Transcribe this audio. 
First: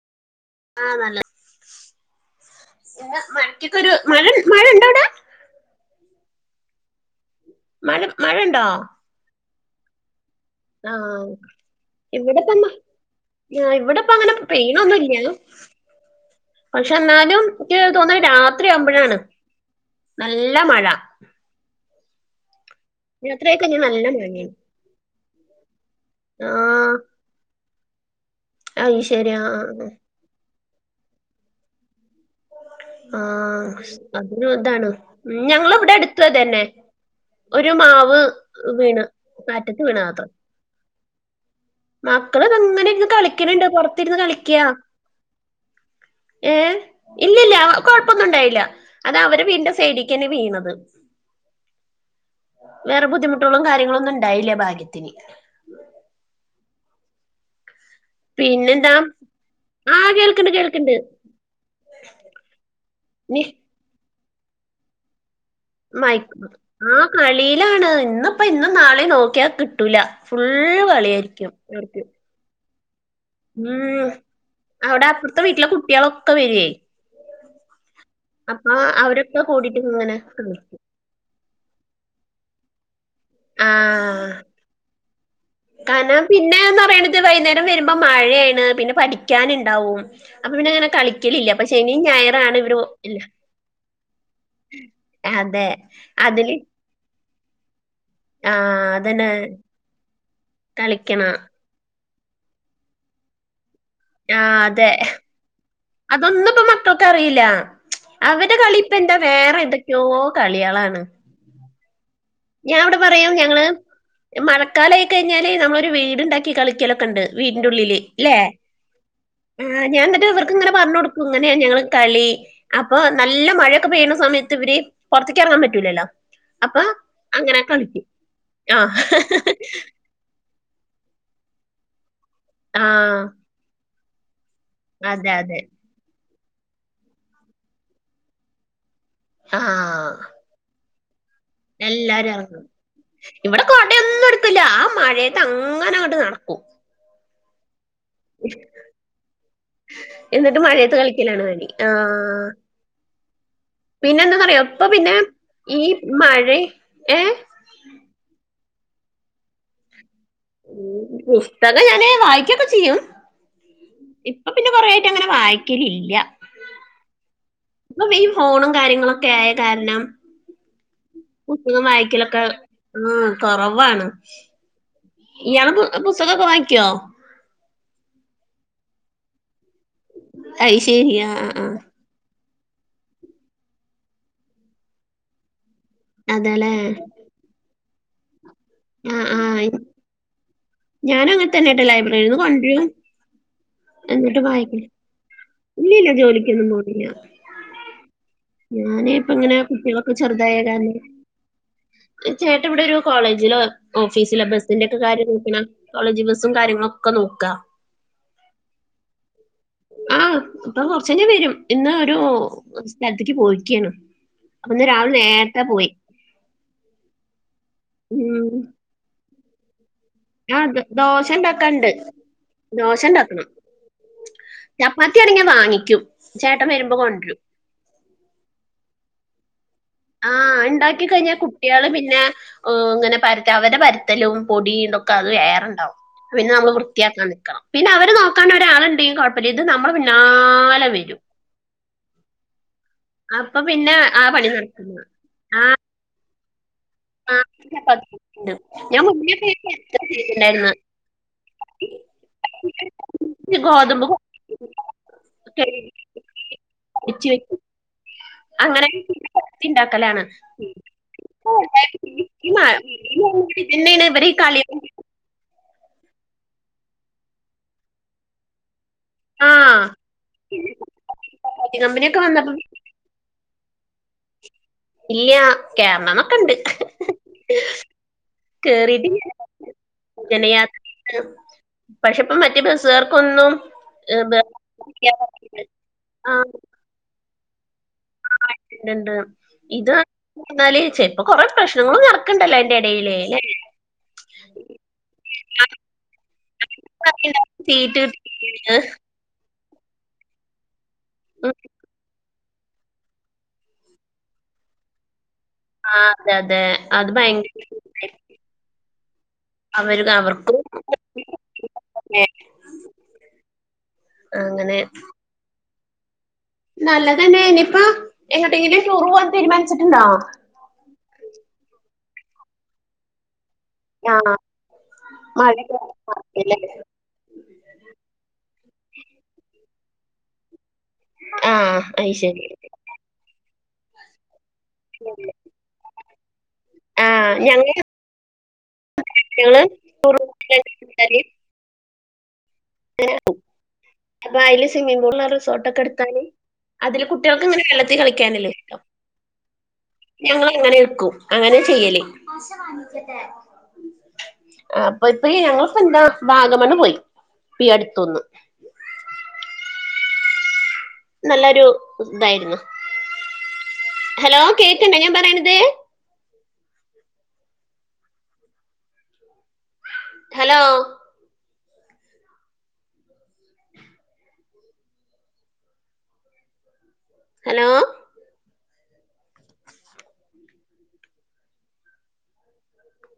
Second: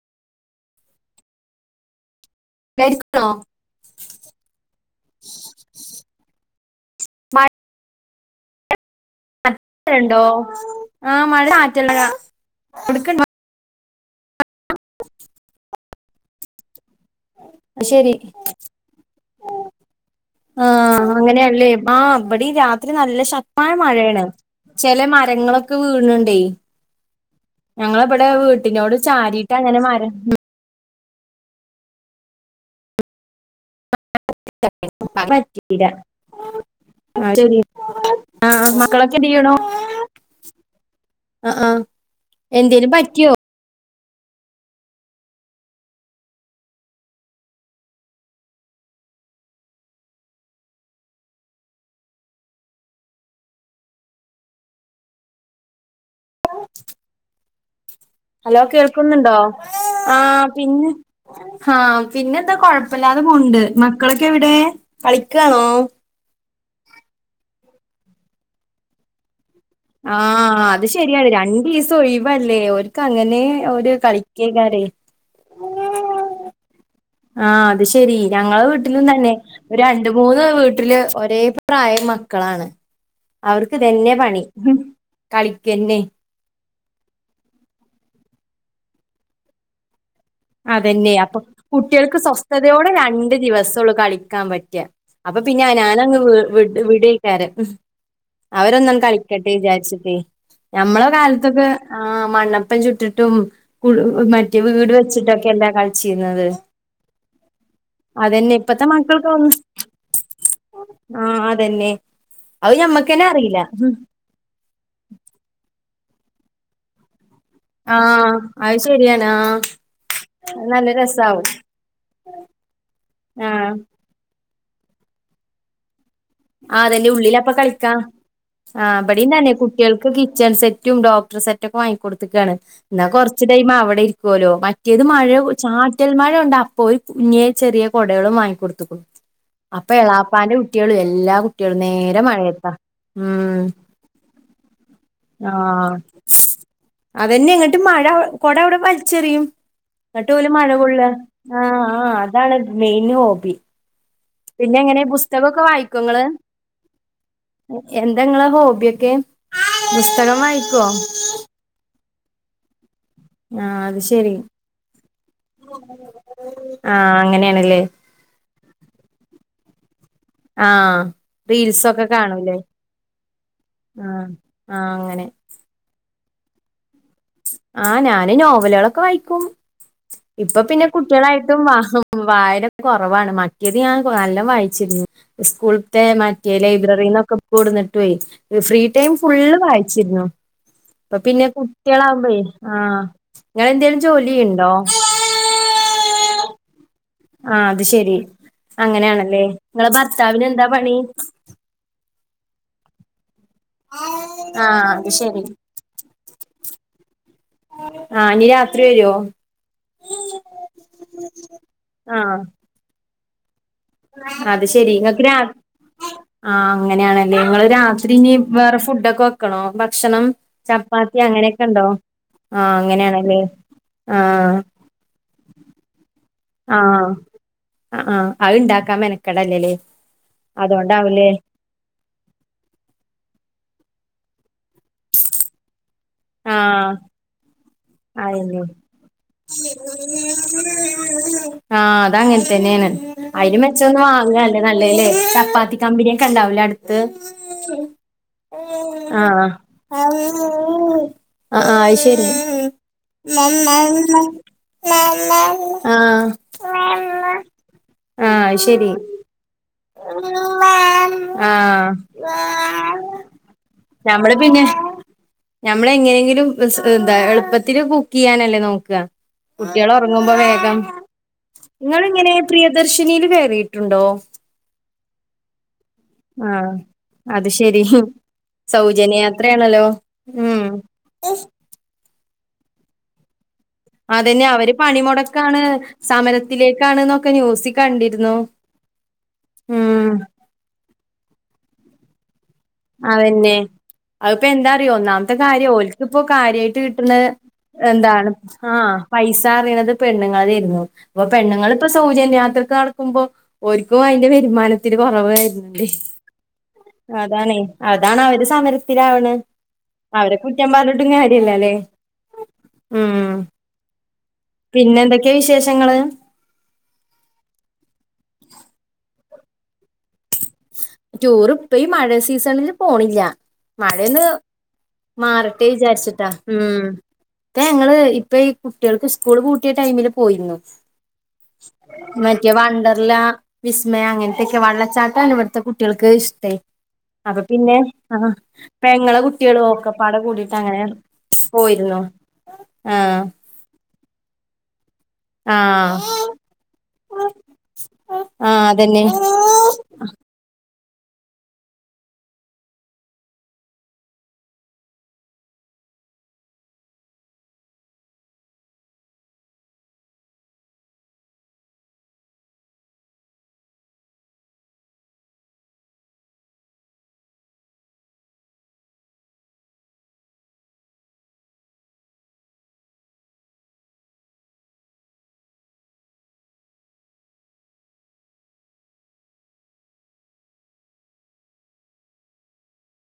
ആഹ് നല്ലേ, പിന്നെ ണ്ടായിരിക്കണോ മഴക്കെക്കൊരു മഴ മഴണ്ടോ അവ്ടെ? മഴ മഴണ്ടോ? ഴണ്ടോ? ആഹ് മഴ [unintelligible] കൊടുക്ക ആഹ് ഇവിടെപ്പങ്ങനെ പെയ്യ്ണൊന്നുല്ല്യ. പക്ഷെ ന്നാലും എന്ക്കീ ശരി തോന്ന്ണ് രാത്രി ആവ്മ്പഴാണ് നല്ല മഴ. ആഹ് അങ്ങനെയല്ലേ ആഹ് ഇവടീ രാ ത്രി നല്ല രാത്രിയൊക്കെ ശക്തമായ ഞാൻ നല്ല മഴേണ്. മഴയാണ് ചെലെ മരേങ്ങളൊക്കെ വീണിണ്ട്യേ. ആഹ് ഞങ്ങളെ ബടെ വീട്ട്നോട് അയ് ശരി ചാരിട്ടാങ്ങനെ ആഹ് മര ആഹ് അതിനും ഇതാണ്, ഉം പറ്റീല്ല ഞങ്ങളെവ്ടെ അടുത്തൂ അതന്നെ. ആഹ് ശരി ഒരു മാവ് ആഹ് വീണ്, മക്കളൊക്കെ എന്ത് ചെയ്യണു കാറ്റത്ത് വീണതാത്ത്രേ. ആഹ് ആഹ് മക്കള്ങ്ങനെ എന്തേലും ഇര്ന്ന് കളി പറ്റിയോ ക്കണ്‌ണ്ട് പൊറത്തിര്ന്ന് കളിക്ക്യാ. ഏഹ് ഇല്ല്യല്ല്യാ ആ കൊഴപ്പൊന്നുണ്ടായില്ല. അതവരെ വീടിന്റെ സൈഡീക്കെന്നെ വീണത്. വേറെ ബുദ്ധിമുട്ടോളും കാര്യങ്ങളൊന്നുണ്ടായില്ല്യ ഭാഗ്യത്തിന്. ഹലോ പിന്നെന്താ കേൾക്കുന്നുണ്ടോ? ആ ആഹ് കേൾക്കണ്ട് പിന്നെ കേൾക്കണ്ട് ആഹ് പിന്നെന്താ കൊഴപ്പില്ലാതെ നീ പോണണ്ട്. മക്കളൊക്കെ എവടേ കളിക്കാണോ? മയ്ക്ക ആഹ് കളീലാണ് ഇന്ന്പ്പോ ഇന്നും നാളീം നോക്ക്യാ കിട്ട ട്ടൂല ആ ഫുള്ള് കള്യായിരിക്കും ഓർക്ക്. മ്പല്ലേ ഓര്ക്ക് അങ്ങനേ ഓര് കളിക്കേക്കാരേ. ത്ത വീട്ട്ലെ കുട്ട്യേളൊക്കെ വര്വേയ്. ആഹ് അത് ശെരി. ഞങ്ങളെ വീട്ട്ലും തന്നേ, അവരൊക്കെ കൂടിയിട്ട് ഒര് രണ്ട് ഇങ്ങനെ മൂന്ന് കളി വീട്ട്ല് ഒരേ പ്രാ പ്രായം മക്കളാണ്. ആ അവര്ക്കു ഇതന്നെ പണി, കളിക്കന്നെ. പിന്നേന്നറയ്ണത് വൈയ്ന്നേരം വരുമ്പൊ മഴേണ് പിന്ന പഠിക്കാന്ണ്ടാവും. അതെന്നെ അപ്പൊ കുട്ട്യേൾക്ക് ഞായറാണ് ഇവര് സ്വസ്ഥതയോടെ ഇല്ല രണ്ട് ദിവസൊള്ളു കളിക്കാൻ പറ്റ. അപ്പൊ പിന്നെ അതെ ഞാനങ്ങ് അതില് വിട് വിടേക്കാരം. ആ അവരൊന്നണ് അതന്നെ കളിക്കട്ടെ വിചാര്ച്ച്ട്ടേ ഞമ്മളെ കളിക്കണം കാല്ത്തൊക്കെ ആഹ് മണ്ണപ്പം ചുട്ടിട്ടും കുള് മറ്റേ വീട് വെച്ച് അതൊന്നുപ്പ മക്കൾക്കറിയില്ല. അതന്നെ അവരെ ഇപ്പത്തെ കളിപ്പെന്ത വേറെ എതൊക്ക്യോ കളേളാണ്. ആഹ് അതെന്നെ അയ് ഞമ്മക്കെന്നെ പറയും അറീല. ഞങ്ങള് മഴക്കാലായി കഴിഞ്ഞാല് നമ്മളൊരു വീട്ണ്ടാക്കി കളിക്കലൊക്കണ്ട് വീട്ന്റുള്ളില് ആഹ് ലേ. അത് ശരിയാണ് ആഹ് ഞാ ഇന്ന്ട്ട് അത് ഇവർക്ക്ങ്ങനെ നല്ല പറഞ്ഞൊട്ക്കും രസാവും ഇങ്ങനേ ഞങ്ങളെ കളി അപ്പോ നല്ല ആഹ് മഴൊക്ക പെയ്യ്ണ സമയത്ത് ഇവര് പൊറ്ത്ത്ക്ക് എറങ്ങാൻ പറ്റൂലല്ലൊ. ആഹ് അതല്ലെ ഉള്ളിലപ്പ കളിക്ക ആഹ് ഇബടീം തന്നെ കുട്ട്യോൾ കിച്ചൺ സെറ്റും ഡോക്ടറ്സെറ്റൊക്ക വാങ്ങിക്കൊട്ത്ത്ക്കാണ് ഇന്ന ആഹ് കൊറ്ച്ച് ടൈമ് അവടെ ഇരിക്കോലൊ. മറ്റേത് മഴ അതെ അതെ ചാറ്റൽ മഴൊണ്ട് അപ്പൊ ഒര് കുഞ്ഞേ ചെറീ കൊടേളും വാങ്ങിക്കൊടുത്ത്ക്ക്ണു. അപ്പൊ ആഹ് എളാപ്പാന്റെ കുട്ട്യോളും എല്ലാ കു ട്ട്യേളും നേരെ എല്ലാരും ഇറങ്ങും മഴേത്ത ഉം ഇവിടെ കൊടയൊന്നും എടുക്കില്ല ആ മഴയത്ത് ആഹ്. അങ്ങനെ അങ്ങോട്ട് നടക്കും അതെന്നെ ഇങ്ങ്ട്ട് മഴ കൊട ഇവടെ വലിച്ചെറിം ഇന്ന്ട്ട് ഓല് എന്നിട്ട് മഴ മഴയത്ത് കൊള്ള കളിക്കലാണ് പണി ആഹ് ആഹ് അതാണ്. Main hobby. പിന്നെന്താന്നറിയൊ ഇപ്പൊ എങ്ങനെ പിന്നെ പുസ്തകൊക്കെ ഈ മഴീ ഏഹ് എന്ത ഇങ്ങളെ ഹോബ്യൊക്കെ ബുസ്തകം വായിക്ക്വൊ? ബുസ്തകം ഞാന് വായിക്കൊക്കെ ചെയ്യും. ആഹ് അത് ശെരി ഇപ്പൊ പിന്നെ കൊറേ ആയിട്ട് അങ്ങനെ വായിക്കലില്ല ആഹ് അങ്ങനെയാണല്ലേ ഇ ഫോണും കാര്യങ്ങളൊക്ക ആയ കാര്ണം ആഹ് പുസ്ത്തകം റീൽസൊക്കെ വായിക്കലൊക്ക കാണൂല്ലേ ആഹ് കൊറവാണ് ആഹ് ആഹ് അങ്ങനെ ഇയാള് പുസ്തകൊക്ക വായിക്കൊ ആഹ് ഞാന് നോവലേളൊക്ക വായിക്കും ഇപ്പൊ അത് പിന്നെ ശരി ആ ആ കുട്ടീളായിട്ടും ആ. വാ വായന കൊറവാണ് മറ്റേത് ഞാൻ നല്ലൊം വായ്ച്ചിരുന്നു സ്കൂള്ത്തേ മറ്റെ അതല്ലേ ലൈബ്രറീന്നൊക്ക കൊടുന്നിട്ടൊയ് ഫ്രീ ടൈം ആ ആ ഫുള്ള് വായിച്ചിര്ന്നു ഇപ്പൊ ഞാനും പിന്നെ അങ്ങനെ തന്നെ കേട്ടോ ലൈബ്രറിയിൽ കുട്ടീളാവുമ്പെ നിന്ന് കൊണ്ടുവരും ആഹ് ഇങ്ങളെ എന്തേലും എന്നിട്ട് ജോലിയ്യ്ൺണ്ടൊ വായിക്കും ഇല്ലില്ല ജോലിക്കൊന്നും പോണില്ല ആഹ് അത് ശെരി ഞാന് ഇപ്പ അങ്ങനെയാണല്ലേ ഇങ്ങന നിങ്ങളെ കുട്ടീളൊക്ക ഭർത്താവിന് ചെറ്തായ എന്താ പണി കാര്ണം ചേട്ട ഇവടൊരു കോളേജില ഓഫീസില ആഹ് ബസ്സിന്റൊക്ക അത് കാര്യം ശെരി നോക്ക്ണ കോളേജ് ബസ്സും കാര്യങ്ങളും ഒക്ക നോക്ക ആഹ് ഇഞി രാത്രി വരോ ആഹ് ഇപ്പം കൊറ്ച്ചഴ്ഞ വരും ഇന്ന് ഒരു ആഹ് സ്ഥലത്ത്ക്ക് പോയ്ക്കാണ് അത് ശരി ഇങ്ങക് രാ ആഹ് അങ്ങനെയാണല്ലെ ഇങ്ങള് രാത്രി ഇനി ഉം, വേറെ ഫുഡ്ഡൊക്ക വെക്കണൊ ഭക്ഷണം ആ ദ- ചപ്പാത്തി ദോശ അങ്ങനെയൊക്കണ്ടൊ ഉണ്ടാക്കാണ്ട് ആഹ് ദോശ അങ്ങനെയാണല്ലെ ഉണ്ടാക്കണം ആഹ് ചപ്പാത്തി ആണെ ഞാ വാങ്ങിക്കും ചേട്ടൻ വരുമ്പോ ആഹ് കൊണ്ടുവരും അ ആഹ് അത്ണ്ടാക്ക മെനക്കെടല്ലലെ ആഹ് ഇണ്ടാക്കി കഴ്ഞ്ഞാ കു കുട്ടീള് പിന്നെ ഏഹ് ഇങ്ങനെ പരത്ത അവരെ പരത്തലും പൊടീ ഇതൊക്ക അത് വേറണ്ടാവും പിന്നെ നമ്മള് ആഹ് വൃത്തിയാക്കാൻ നിക്കണം. പിന്നെ അവര് നോക്കാ അയന്നെ ഒരാള്ണ്ടെങ്കി കൊഴപ്പല്ല. ഇത് നമ്മള് പിന്നാലെ വെരും. ആഹ്. അത് അങ്ങൻ തന്നേണ്. അയിന് അപ്പൊ മെച്ച പിന്നെ ഒന്ന് ആ പണി വാങ്ങാല്ലെ നടക്കില്ല. നല്ലത് ല്ലെ ആ ചപ്പാത്തി കമ്പ കൊണ്ടാവുല്ല അടു ആ [unintelligible] ഞാൻ മുന്നെ [unintelligible] ആഹ് ചെയ്തിട്ടുണ്ടായിരുന്ന്. ആ ആ ശെരി. ഈ ഗോതമ്പ് കഴുകി ആ പൊടിച്ച് വെക്കും. അങ്ങനെ [unintelligible] ഇണ്ടാക്കലാണ് ആഹ് ഇമാ പിന്നെ ഇവരെ കളി [unintelligible] ഞമ്മള് എങ്ങനെങ്കിലും എന്താ എളുപ്പത്തില് കുക്ക് ചെയ്യാനല്ലെ നോക്ക. ആഹ് കുട്ട്യേള് ഒറങ്ങുമ്പം വേഗം. കോച്ച് കമ്പനിയൊക്കെ ഇങ്ങളിങ്ങനെ വന്നപ്പോ പ്രിയദർശിനീ ല് കേറീട്ടുണ്ടൊ. ഇല്ല കേറണോന്നെക്കെ ഇണ്ട് ആഹ് അത് ശെരി കേറീട്ട് സൗജന്യ യാത്രയാണല്ലോ ഇന ഉം യാത് പക്ഷെ ഇപ്പ മറ്റെ പ സേർക്കൊന്നും. അതന്നെ അവര് പണിമുടക്കാണ്. ആഹ് സമരത്തിലേക്കാണ്. ഇന്നൊക്കെ ന്യൂസിക്ക കണ്ടിരുന്നു ഉം എന്നാല് ചെൽപ്പ കൊറെേ പ്രശ്നങ്ങളും നടക്ക്ണ്ടല്ലൊ. അയ്ന്റെ എടേയില് ലേ. അത്പ്പോ എന്താ അറ്യാെ. ഒന്നാമത്തെ കാര്യം ഓല്ക്ക് ഇപ്പോ കാര്യായിട്ട് കിട്ട്ണത് സീറ്റ് എന്താണ് കിട്ടി ആ പൈസ അറിയണത് പെണ്ണുങ്ങൾ തേന്നു. അപ്പൊ പെണ്ണുങ്ങള്പ്പ സൗജന്യയാത്രക്ക് നടക്കുമ്പോ ഓര്ക്കും അതിന്റെ വരുമാനത്തിന് കൊറവാ വരുന്നെ ആ അതെ അതെ അത് ഭയങ്കര [unintelligible] അതാണ് അവര് സമരത്തിലാവ്ണ്. അവര് അവരെ അവർക്കും കുറ്റൻ പറഞ്ഞിട്ടും കാര്യല്ല അല്ലേ വേണം ഉം ആങ്ങനെ പിന്നെ എന്തൊക്കെയാ വിശേഷങ്ങള് നല്ലതന്നേനി ഇപ്പോ എങ്ങോട്ടെങ്കിലും ടൂറ് പോവാാൻ തീരുമാനിച്ചിട്ടുണ്ടോ. റ്റൂർ ഇപ്പ ഈ മഴ സീസണില് പോണില്ല. ആ മഴൊന്ന് മാറട്ടേ മഴയൊക്കെ വിചാരിച്ച്ട്ടാ. മാറിയല്ലേ ഉം. ഇപ്പ ഞങ്ങള് ഇപ്പ ഈ കുട്ട്യേൾക്ക് സ്കൂള് പൂട്ടിയ ടൈമില് പോയിന്നു. ആ അത് ശരി മറ്റെ വണ്ടർലാ വിസ്മയ അങ്ങൻത്തൊക്കെ വള്ളച്ചാട്ടാണ് ഇവിടു കുട്ട്യേൾക്ക് ഇഷ്ട്ടയി ആ ഞങ്ങൾ അപ്പപ്പിന്നെ ആ പെങ്ങളെ ഞങ്ങള് കുട്ട്യേളും ഓക്കെപ്പാടെ കൂടിട്ട് അങ്ങനെ രണ്ടുപേരും പോയിര്ന്നു ആഹ് അപ്പ അയില് സ്വിമ്മിങ്ങ്പൂൾ [unintelligible] റിസോർട്ടൊക്കെ ആഹ് എടുത്താല് അതില് കുട്ട്യേൾക്കിങ്ങനെ വെള്ളത്തി കളിക്കാനല്ലെ ആഹ് [unintelligible] അതന്നെ ഞങ്ങള് അങ്ങനെ എക്കും. അങ്ങനെ ചെയ്യല് അപ്പോ പ്പെ ഈ ഞങ്ങളിപ്പെന്താ വാഗമണ്ണ് പോയി ഇപ്പയി അടുത്തൊന്ന് നല്ലൊരു ഇതായിരുന്നു. ഹലോ കേക്കുണ്ട ഞാൻ പറയിണത് ഹലോ [inaudible] ഹലോ